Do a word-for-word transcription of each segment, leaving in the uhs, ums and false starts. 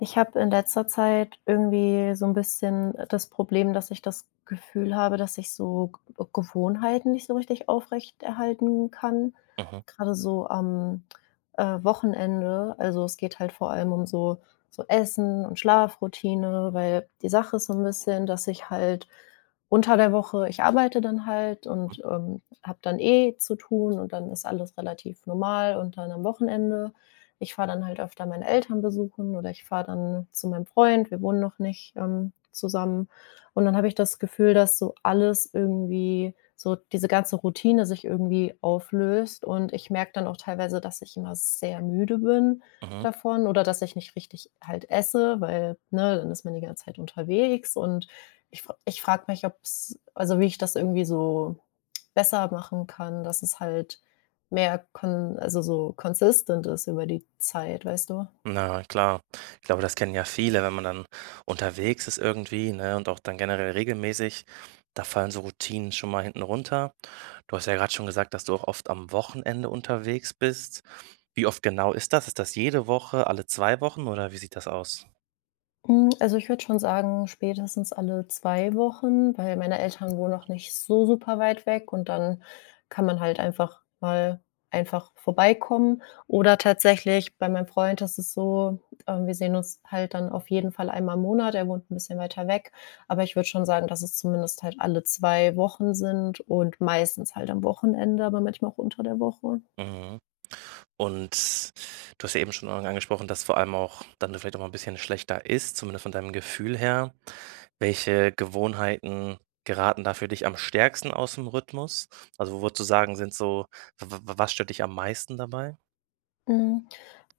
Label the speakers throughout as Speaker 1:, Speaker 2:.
Speaker 1: Ich habe in letzter Zeit irgendwie so ein bisschen das Problem, dass ich das Gefühl habe, dass ich so G Gewohnheiten nicht so richtig aufrechterhalten kann,
Speaker 2: Mhm,
Speaker 1: gerade so am, äh, Wochenende. Also, es geht halt vor allem um so so Essen und Schlafroutine, weil die Sache ist so ein bisschen, dass ich halt unter der Woche ich arbeite dann halt und, ähm, habe dann eh zu tun und dann ist alles relativ normal und dann am Wochenende ich fahre dann halt öfter meine Eltern besuchen oder ich fahre dann zu meinem Freund. Wir wohnen noch nicht, ähm, zusammen. Und dann habe ich das Gefühl, dass so alles irgendwie so diese ganze Routine sich irgendwie auflöst und ich merke dann auch teilweise, dass ich immer sehr müde bin
Speaker 2: mhm.
Speaker 1: davon oder dass ich nicht richtig halt esse, weil, ne, dann ist man die ganze Zeit unterwegs und ich fra ich frage mich, ob es also, wie ich das irgendwie so besser machen kann, dass es halt mehr kon also, so consistent ist über die Zeit, weißt du?
Speaker 2: Na klar. Ich glaube, das kennen ja viele, wenn man dann unterwegs ist irgendwie, ne, und auch dann generell regelmäßig, da fallen so Routinen schon mal hinten runter. Du hast ja gerade schon gesagt, dass du auch oft am Wochenende unterwegs bist. Wie oft genau ist das? Ist das jede Woche, alle zwei Wochen oder wie sieht das aus?
Speaker 1: Hm, also, ich würde schon sagen, spätestens alle zwei Wochen, weil meine Eltern wohnen noch nicht so super weit weg und dann kann man halt einfach mal einfach vorbeikommen. Oder tatsächlich bei meinem Freund ist es so, ähm, wir sehen uns halt dann auf jeden Fall einmal im Monat. Er wohnt ein bisschen weiter weg, aber ich würde schon sagen, dass es zumindest halt alle zwei Wochen sind und meistens halt am Wochenende, aber manchmal auch unter der Woche.
Speaker 2: Mhm. Und du hast ja eben schon angesprochen, dass vor allem auch dann du vielleicht auch mal ein bisschen schlechter isst, zumindest von deinem Gefühl her. Welche Gewohnheiten geraten da für dich am stärksten aus dem Rhythmus? Also, wo würdest du sagen, sind so w w was stört dich am meisten dabei?
Speaker 1: Mhm.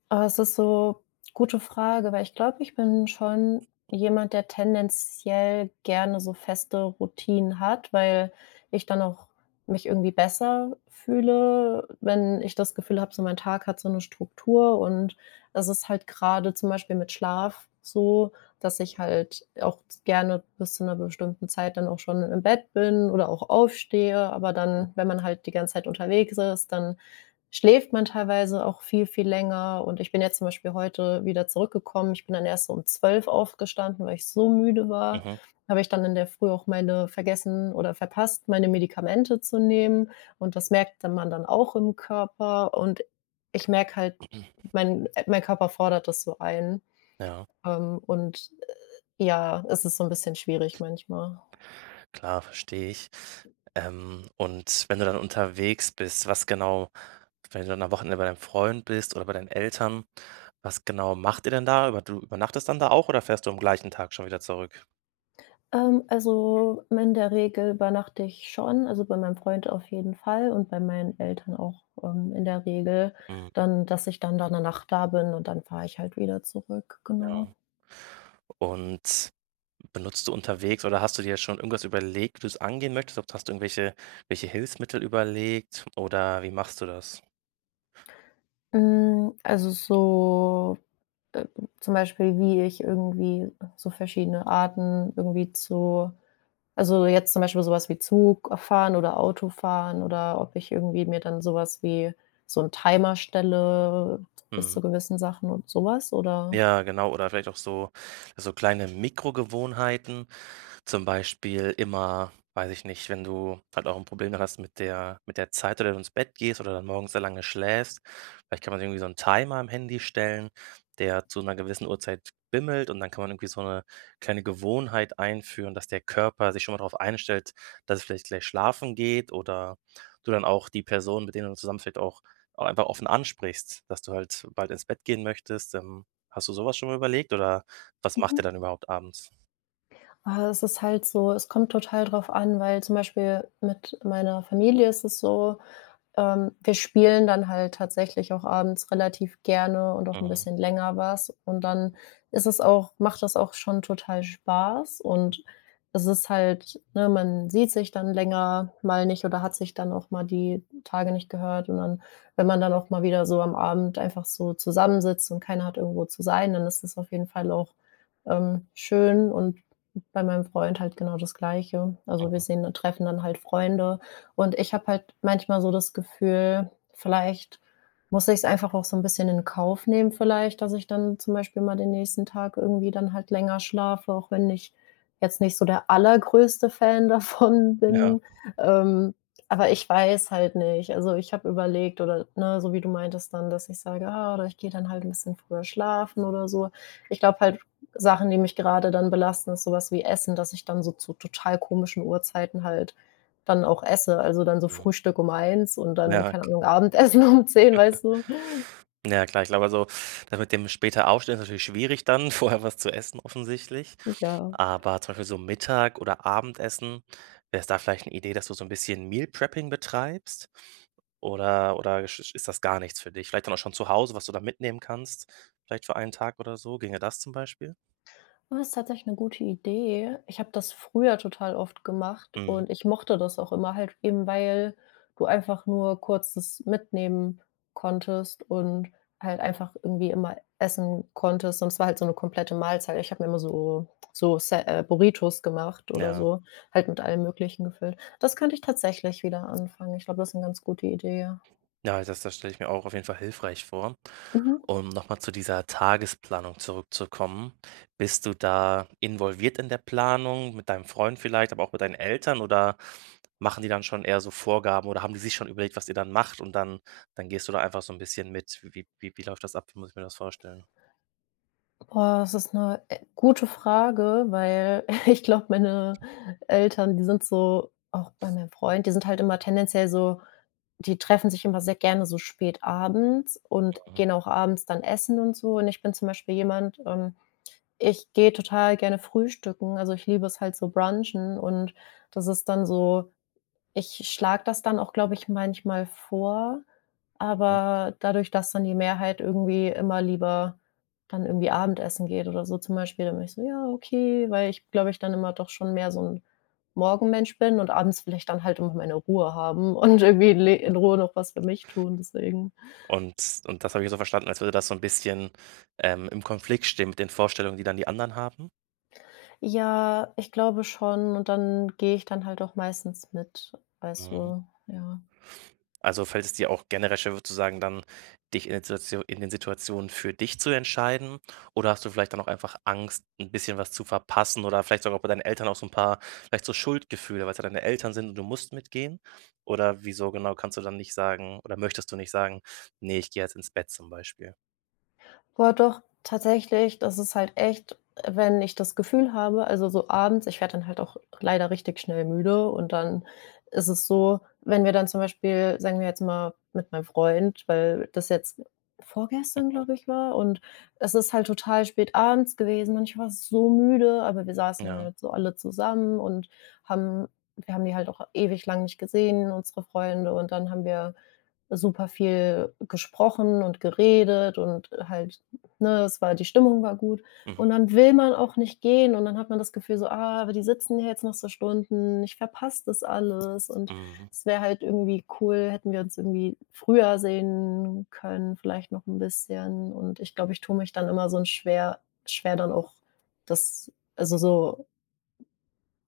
Speaker 1: Oh, es ist so gute Frage, weil ich glaube, ich bin schon jemand, der tendenziell gerne so feste Routinen hat, weil ich dann auch mich irgendwie besser fühle, wenn ich das Gefühl habe, so mein Tag hat so eine Struktur und das ist halt gerade zum Beispiel mit Schlaf so, dass ich halt auch gerne bis zu einer bestimmten Zeit dann auch schon im Bett bin oder auch aufstehe, aber dann, wenn man halt die ganze Zeit unterwegs ist, dann schläft man teilweise auch viel, viel länger. Und ich bin jetzt zum Beispiel heute wieder zurückgekommen. Ich bin dann erst so um zwölf aufgestanden, weil ich so müde war.
Speaker 2: Mhm.
Speaker 1: Habe ich dann in der Früh auch meine vergessen oder verpasst, meine Medikamente zu nehmen. Und das merkt dann man dann auch im Körper. Und ich merke halt, mein, mein Körper fordert das so ein.
Speaker 2: Ja,
Speaker 1: Ähm, und äh, ja, es ist so ein bisschen schwierig manchmal.
Speaker 2: klar, verstehe ich. Ähm, und wenn du dann unterwegs bist, was genau wenn du dann am Wochenende bei deinem Freund bist oder bei deinen Eltern, was genau macht ihr denn da? Über du übernachtest dann da auch oder fährst du am gleichen Tag schon wieder zurück?
Speaker 1: Ähm, also, in der Regel übernachte ich schon, also, bei meinem Freund auf jeden Fall und bei meinen Eltern auch, ähm, in der Regel
Speaker 2: Mhm,
Speaker 1: dann, dass ich dann da eine Nacht da bin und dann fahre ich halt wieder zurück, genau.
Speaker 2: ja. Und benutzt du unterwegs oder hast du dir schon irgendwas überlegt, wie du es angehen möchtest? Ob hast du irgendwelche welche Hilfsmittel überlegt oder wie machst du das?
Speaker 1: Hm, also, so, äh, zum Beispiel, wie ich irgendwie so verschiedene Arten irgendwie zu also, jetzt zum Beispiel sowas wie Zug fahren oder Autofahren oder ob ich irgendwie mir dann sowas wie so einen Timer stelle bis
Speaker 2: Mhm.
Speaker 1: zu gewissen Sachen und sowas oder
Speaker 2: Ja, genau. Oder vielleicht auch so so kleine Mikrogewohnheiten, zum Beispiel immer weiß ich nicht, wenn du halt auch ein Problem dann hast mit der mit der Zeit, oder du ins Bett gehst oder dann morgens sehr lange schläfst. Vielleicht kann man irgendwie so einen Timer am Handy stellen, der zu einer gewissen Uhrzeit bimmelt und dann kann man irgendwie so eine kleine Gewohnheit einführen, dass der Körper sich schon mal darauf einstellt, dass es vielleicht gleich schlafen geht oder du dann auch die Person, mit denen du zusammen vielleicht auch auch einfach offen ansprichst, dass du halt bald ins Bett gehen möchtest. Ähm, hast du sowas schon mal überlegt oder was macht
Speaker 1: Mhm.
Speaker 2: ihr dann überhaupt abends?
Speaker 1: Ah, es ist halt so es kommt total drauf an, weil zum Beispiel mit meiner Familie ist es so, ähm, wir spielen dann halt tatsächlich auch abends relativ gerne und auch ein
Speaker 2: Mhm,
Speaker 1: bisschen länger was und dann ist es auch macht das auch schon total Spaß und es ist halt ne, man sieht sich dann länger mal nicht oder hat sich dann auch mal die Tage nicht gehört und dann wenn man dann auch mal wieder so am Abend einfach so zusammensitzt und keiner hat irgendwo zu sein, dann ist das auf jeden Fall auch, ähm, schön und bei meinem Freund halt genau das Gleiche. Also, wir
Speaker 2: mhm.
Speaker 1: sehen und treffen dann halt Freunde und ich habe halt manchmal so das Gefühl, vielleicht muss ich es einfach auch so ein bisschen in Kauf nehmen vielleicht, dass ich dann zum Beispiel mal den nächsten Tag irgendwie dann halt länger schlafe, auch wenn ich jetzt nicht so der allergrößte Fan davon
Speaker 2: Ja.
Speaker 1: bin. Ähm, aber ich weiß halt nicht. Also, ich habe überlegt oder, ne, so wie du meintest dann, dass ich sage: „Ah, oder ich gehe dann halt ein bisschen früher schlafen“ oder so. Ich glaube halt, Sachen, die mich gerade dann belasten, ist sowas wie Essen, dass ich dann so zu total komischen Uhrzeiten halt dann auch esse. Also, dann so
Speaker 2: Ähm.
Speaker 1: Frühstück um eins und dann,
Speaker 2: Ja,
Speaker 1: keine Ahnung, Abendessen um zehn, weißt du?
Speaker 2: ja, klar. Ich glaube, also, das mit dem später Aufstehen ist natürlich schwierig dann, vorher was zu essen offensichtlich.
Speaker 1: Ja.
Speaker 2: Aber zum Beispiel so Mittag oder Abendessen, wäre es da vielleicht eine Idee, dass du so ein bisschen Meal Prepping betreibst? Oder oder ist ist ist das gar nichts für dich? Vielleicht dann auch schon zu Hause, was du da mitnehmen kannst, vielleicht für einen Tag oder so. Ginge das zum Beispiel?
Speaker 1: Oh, ist tatsächlich eine gute Idee. Ich habe das früher total oft gemacht
Speaker 2: Mhm.
Speaker 1: und ich mochte das auch immer halt eben, weil du einfach nur kurz das mitnehmen konntest und halt einfach irgendwie immer essen konntest und es war halt so eine komplette Mahlzeit. Ich habe mir immer so so Sa äh, Burritos gemacht oder
Speaker 2: Ja.
Speaker 1: so, halt mit allem Möglichen gefüllt. Das könnte ich tatsächlich wieder anfangen. Ich glaube, das ist eine ganz gute Idee, ja.
Speaker 2: Ja, das das stelle ich mir auch auf jeden Fall hilfreich vor.
Speaker 1: Mhm.
Speaker 2: Um nochmal zu dieser Tagesplanung zurückzukommen. Bist du da involviert in der Planung mit deinem Freund vielleicht, aber auch mit deinen Eltern oder machen die dann schon eher so Vorgaben oder haben die sich schon überlegt, was ihr dann macht und dann dann gehst du da einfach so ein bisschen mit? Wie wie wie läuft das ab? Wie muss ich mir das vorstellen?
Speaker 1: Boah, das ist eine äh, gute Frage, weil ich glaube, meine Eltern, die sind so auch bei meinem Freund, die sind halt immer tendenziell so die treffen sich immer sehr gerne so spät abends und
Speaker 2: Mhm,
Speaker 1: gehen auch abends dann essen und so. Und ich bin zum Beispiel jemand, ähm, ich gehe total gerne frühstücken. Also, ich liebe es halt so brunchen und das ist dann so ich schlage das dann auch, glaube ich, manchmal vor,
Speaker 2: mhm.
Speaker 1: aber dadurch, dass dann die Mehrheit irgendwie immer lieber dann irgendwie Abendessen geht oder so zum Beispiel, dann bin ich so: „Ja, okay“, weil ich, glaube ich, dann immer doch schon mehr so ein Morgenmensch bin und abends will ich dann halt immer meine Ruhe haben und irgendwie le in Ruhe noch was für mich tun, deswegen.
Speaker 2: Und und das habe ich so verstanden, als würde das so ein bisschen, ähm, im Konflikt stehen mit den Vorstellungen, die dann die anderen haben?
Speaker 1: Ja, ich glaube schon und dann gehe ich dann halt auch meistens mit, weißt
Speaker 2: Mhm.
Speaker 1: du, ja.
Speaker 2: Also, fällt es dir auch generell schwer, sozusagen dann dich in den Situatio in den Situationen für dich zu entscheiden? Oder hast du vielleicht dann auch einfach Angst, ein bisschen was zu verpassen oder vielleicht sogar bei deinen Eltern auch so ein paar vielleicht so Schuldgefühle, weil's ja deine Eltern sind und du musst mitgehen? Oder wieso genau kannst du dann nicht sagen oder möchtest du nicht sagen: „Ne, ich gehe jetzt ins Bett“, zum Beispiel?
Speaker 1: Boah, doch, tatsächlich, das ist halt echt, wenn ich das Gefühl habe also, so abends ich werde dann halt auch leider richtig schnell müde und dann ist es so, wenn wir dann zum Beispiel, sagen wir jetzt mal, mit meinem Freund, weil das jetzt vorgestern,
Speaker 2: Mhm.
Speaker 1: glaube ich, war und es ist halt total spät abends gewesen und ich war so müde, aber wir saßen
Speaker 2: Ja.
Speaker 1: halt so alle zusammen und haben wir haben die halt auch ewig lang nicht gesehen, unsere Freunde, und dann haben wir super viel gesprochen und geredet und halt ne, es war die Stimmung war gut.
Speaker 2: Mhm.
Speaker 1: Und dann will man auch nicht gehen und dann hat man das Gefühl so: „Ah, aber die sitzen hier jetzt noch so Stunden, ich verpasse das alles und
Speaker 2: Mhm.
Speaker 1: es wäre halt irgendwie cool, hätten wir uns irgendwie früher sehen können, vielleicht noch ein bisschen.“ Und ich glaube, ich tue mich dann immer so 'n schwer schwer dann auch das also so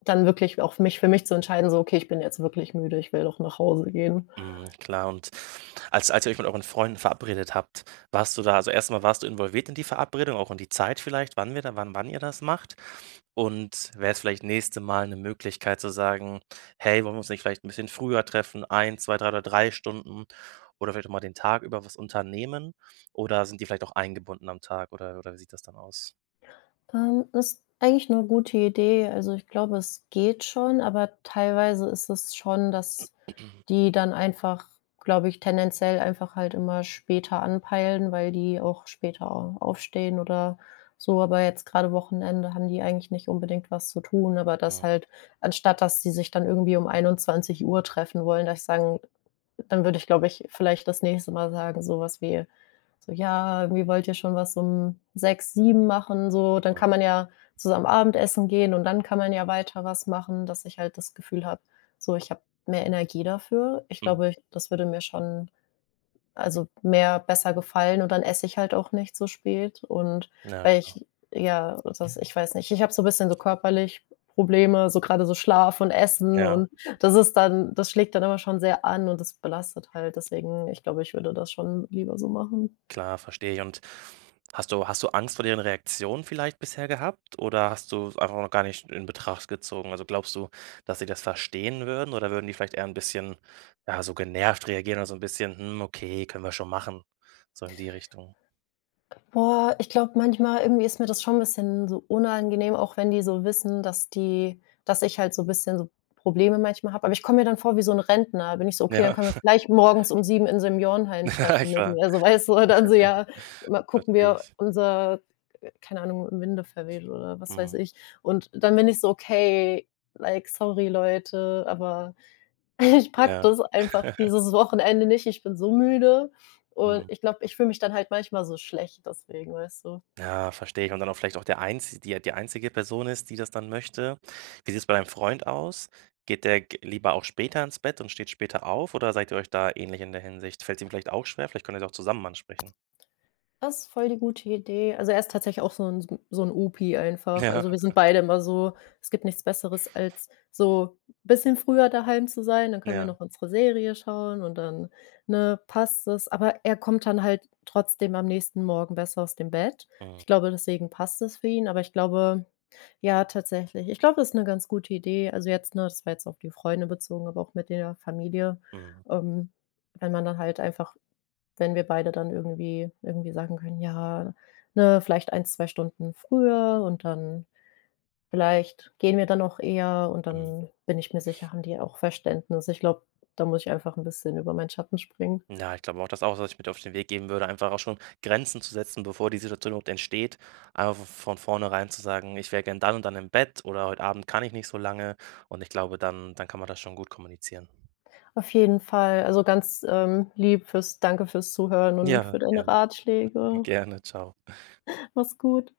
Speaker 1: dann wirklich auch mich für mich zu entscheiden, so: „Okay, ich bin jetzt wirklich müde, ich will doch nach Hause gehen.“
Speaker 2: Mhm, klar und als als ihr euch mit euren Freunden verabredet habt, warst du da also, erstmal warst du involviert in die Verabredung, auch in die Zeit vielleicht, wann wir da wann wann ihr das macht? Und wäre es vielleicht nächste Mal eine Möglichkeit zu sagen: „Hey, wollen wir uns nicht vielleicht ein bisschen früher treffen, ein, zwei, drei oder drei Stunden oder vielleicht auch mal den Tag über was unternehmen?“ Oder sind die vielleicht auch eingebunden am Tag oder oder wie sieht das dann aus?
Speaker 1: Ähm, ist eigentlich 'ne gute Idee. Also, ich glaube, es geht schon, aber teilweise ist es schon, dass die dann einfach, glaube ich, tendenziell einfach halt immer später anpeilen, weil die auch später au aufstehen oder so. Aber jetzt grade Wochenende haben die eigentlich nicht unbedingt was zu tun, aber dass halt anstatt dass sie sich dann irgendwie um einundzwanzig Uhr treffen wollen, dass ich sagen dann würde ich, glaube ich, vielleicht das nächste Mal sagen, so was wie so: „Ja, irgendwie wollt ihr schon was um sechs sieben machen“, so. Dann
Speaker 2: Mhm,
Speaker 1: kann man ja zusammen Abendessen gehen und dann kann man ja weiter was machen, dass ich halt das Gefühl habe, so, ich habe mehr Energie dafür. Ich glaube,
Speaker 2: mhm.
Speaker 1: ich das würde mir schon also, mehr besser gefallen und dann esse ich halt auch nicht so spät und
Speaker 2: Ja,
Speaker 1: weil
Speaker 2: klar.
Speaker 1: ich ja, das ich weiß nicht, ich habe so ein bisschen so körperlich Probleme, so gerade so Schlaf und Essen
Speaker 2: Ja.
Speaker 1: und das ist dann das schlägt dann immer schon sehr an und das belastet halt. Deswegen, ich glaube, ich würde das schon lieber so machen.
Speaker 2: Klar, verstehe ich. Und hast du hast du Angst vor deren Reaktion vielleicht bisher gehabt oder hast du es einfach noch gar nicht in Betracht gezogen? Also, glaubst du, dass sie das verstehen würden oder würden die vielleicht eher ein bisschen, ja, so genervt reagieren oder so ein bisschen: „Hm, okay, können wir schon machen“, so in die Richtung?
Speaker 1: Boah, ich glaube, manchmal irgendwie ist mir das schon ein bisschen so unangenehm, auch wenn die so wissen, dass die dass ich halt so bisschen so Probleme manchmal habe. Aber ich komme mir dann vor wie so 'n Rentner. Da bin ich so: „Okay, dann
Speaker 2: Ja,
Speaker 1: können wir uns gleich morgens um sieben in Seniorenheim treffen mit
Speaker 2: klar,
Speaker 1: mir.“ So, weißt du? Und dann so: „Ja, mal gucken
Speaker 2: verstehe
Speaker 1: wir
Speaker 2: ich.
Speaker 1: unser keine Ahnung, Winde verweht“ oder was weiß
Speaker 2: Mhm,
Speaker 1: ich. Und dann bin ich so: „Okay, like, sorry Leute, aber“ Ich pack
Speaker 2: ja.
Speaker 1: das einfach dieses Wochenende nicht. Ich bin so müde und ich glaube, ich fühle mich dann halt manchmal so schlecht deswegen, weißt du?
Speaker 2: Ja, verstehe ich. Und dann auch vielleicht auch der einzi die die einzige Person ist, die das dann möchte. Wie sieht's bei deinem Freund aus? Geht der g lieber auch später ins Bett und steht später auf oder seid ihr euch da ähnlich in der Hinsicht? Fällt es ihm vielleicht auch schwer? Vielleicht könnt ihr's auch zusammen ansprechen.
Speaker 1: Das ist voll die gute Idee. Also, er ist tatsächlich auch so 'n so 'n so Opi einfach.
Speaker 2: Ja,
Speaker 1: Also, wir sind beide immer so es gibt nichts Besseres, als so bisschen früher daheim zu sein, dann können wir
Speaker 2: ja.
Speaker 1: noch unsere Serie schauen und dann, ne, passt es. Aber er kommt dann halt trotzdem am nächsten Morgen besser aus dem Bett.
Speaker 2: Mhm,
Speaker 1: Ich glaube, deswegen passt es für ihn, aber ich glaube ja, tatsächlich. Ich glaube, das ist 'ne ganz gute Idee. Also, jetzt, ne das war jetzt auf die Freunde bezogen, aber auch mit der Familie,
Speaker 2: mhm,
Speaker 1: ähm, wenn man dann halt einfach wenn wir beide dann irgendwie irgendwie sagen können: „Ja, ne, vielleicht eins zwei Stunden früher und dann vielleicht gehen wir dann auch eher“ und
Speaker 2: mhm.
Speaker 1: dann bin ich mir sicher, haben die auch Verständnis. Ich glaube, da muss ich einfach ein bisschen über meinen Schatten springen.
Speaker 2: Ja, ich glaube auch, das auch was ich mit auf den Weg geben würde, einfach auch schon Grenzen zu setzen, bevor die Situation überhaupt entsteht. Einfach v von vornherein zu sagen: „Ich wäre gern dann und dann im Bett“ oder „Heute Abend kann ich nicht so lange“ und ich glaube, dann dann kann man das schon gut kommunizieren.
Speaker 1: Auf jeden Fall. Also, ganz, ähm, lieb fürs Danke fürs Zuhören und
Speaker 2: Ja,
Speaker 1: für deine
Speaker 2: gerne,
Speaker 1: Ratschläge.
Speaker 2: gerne. Tschau.
Speaker 1: Mach's gut.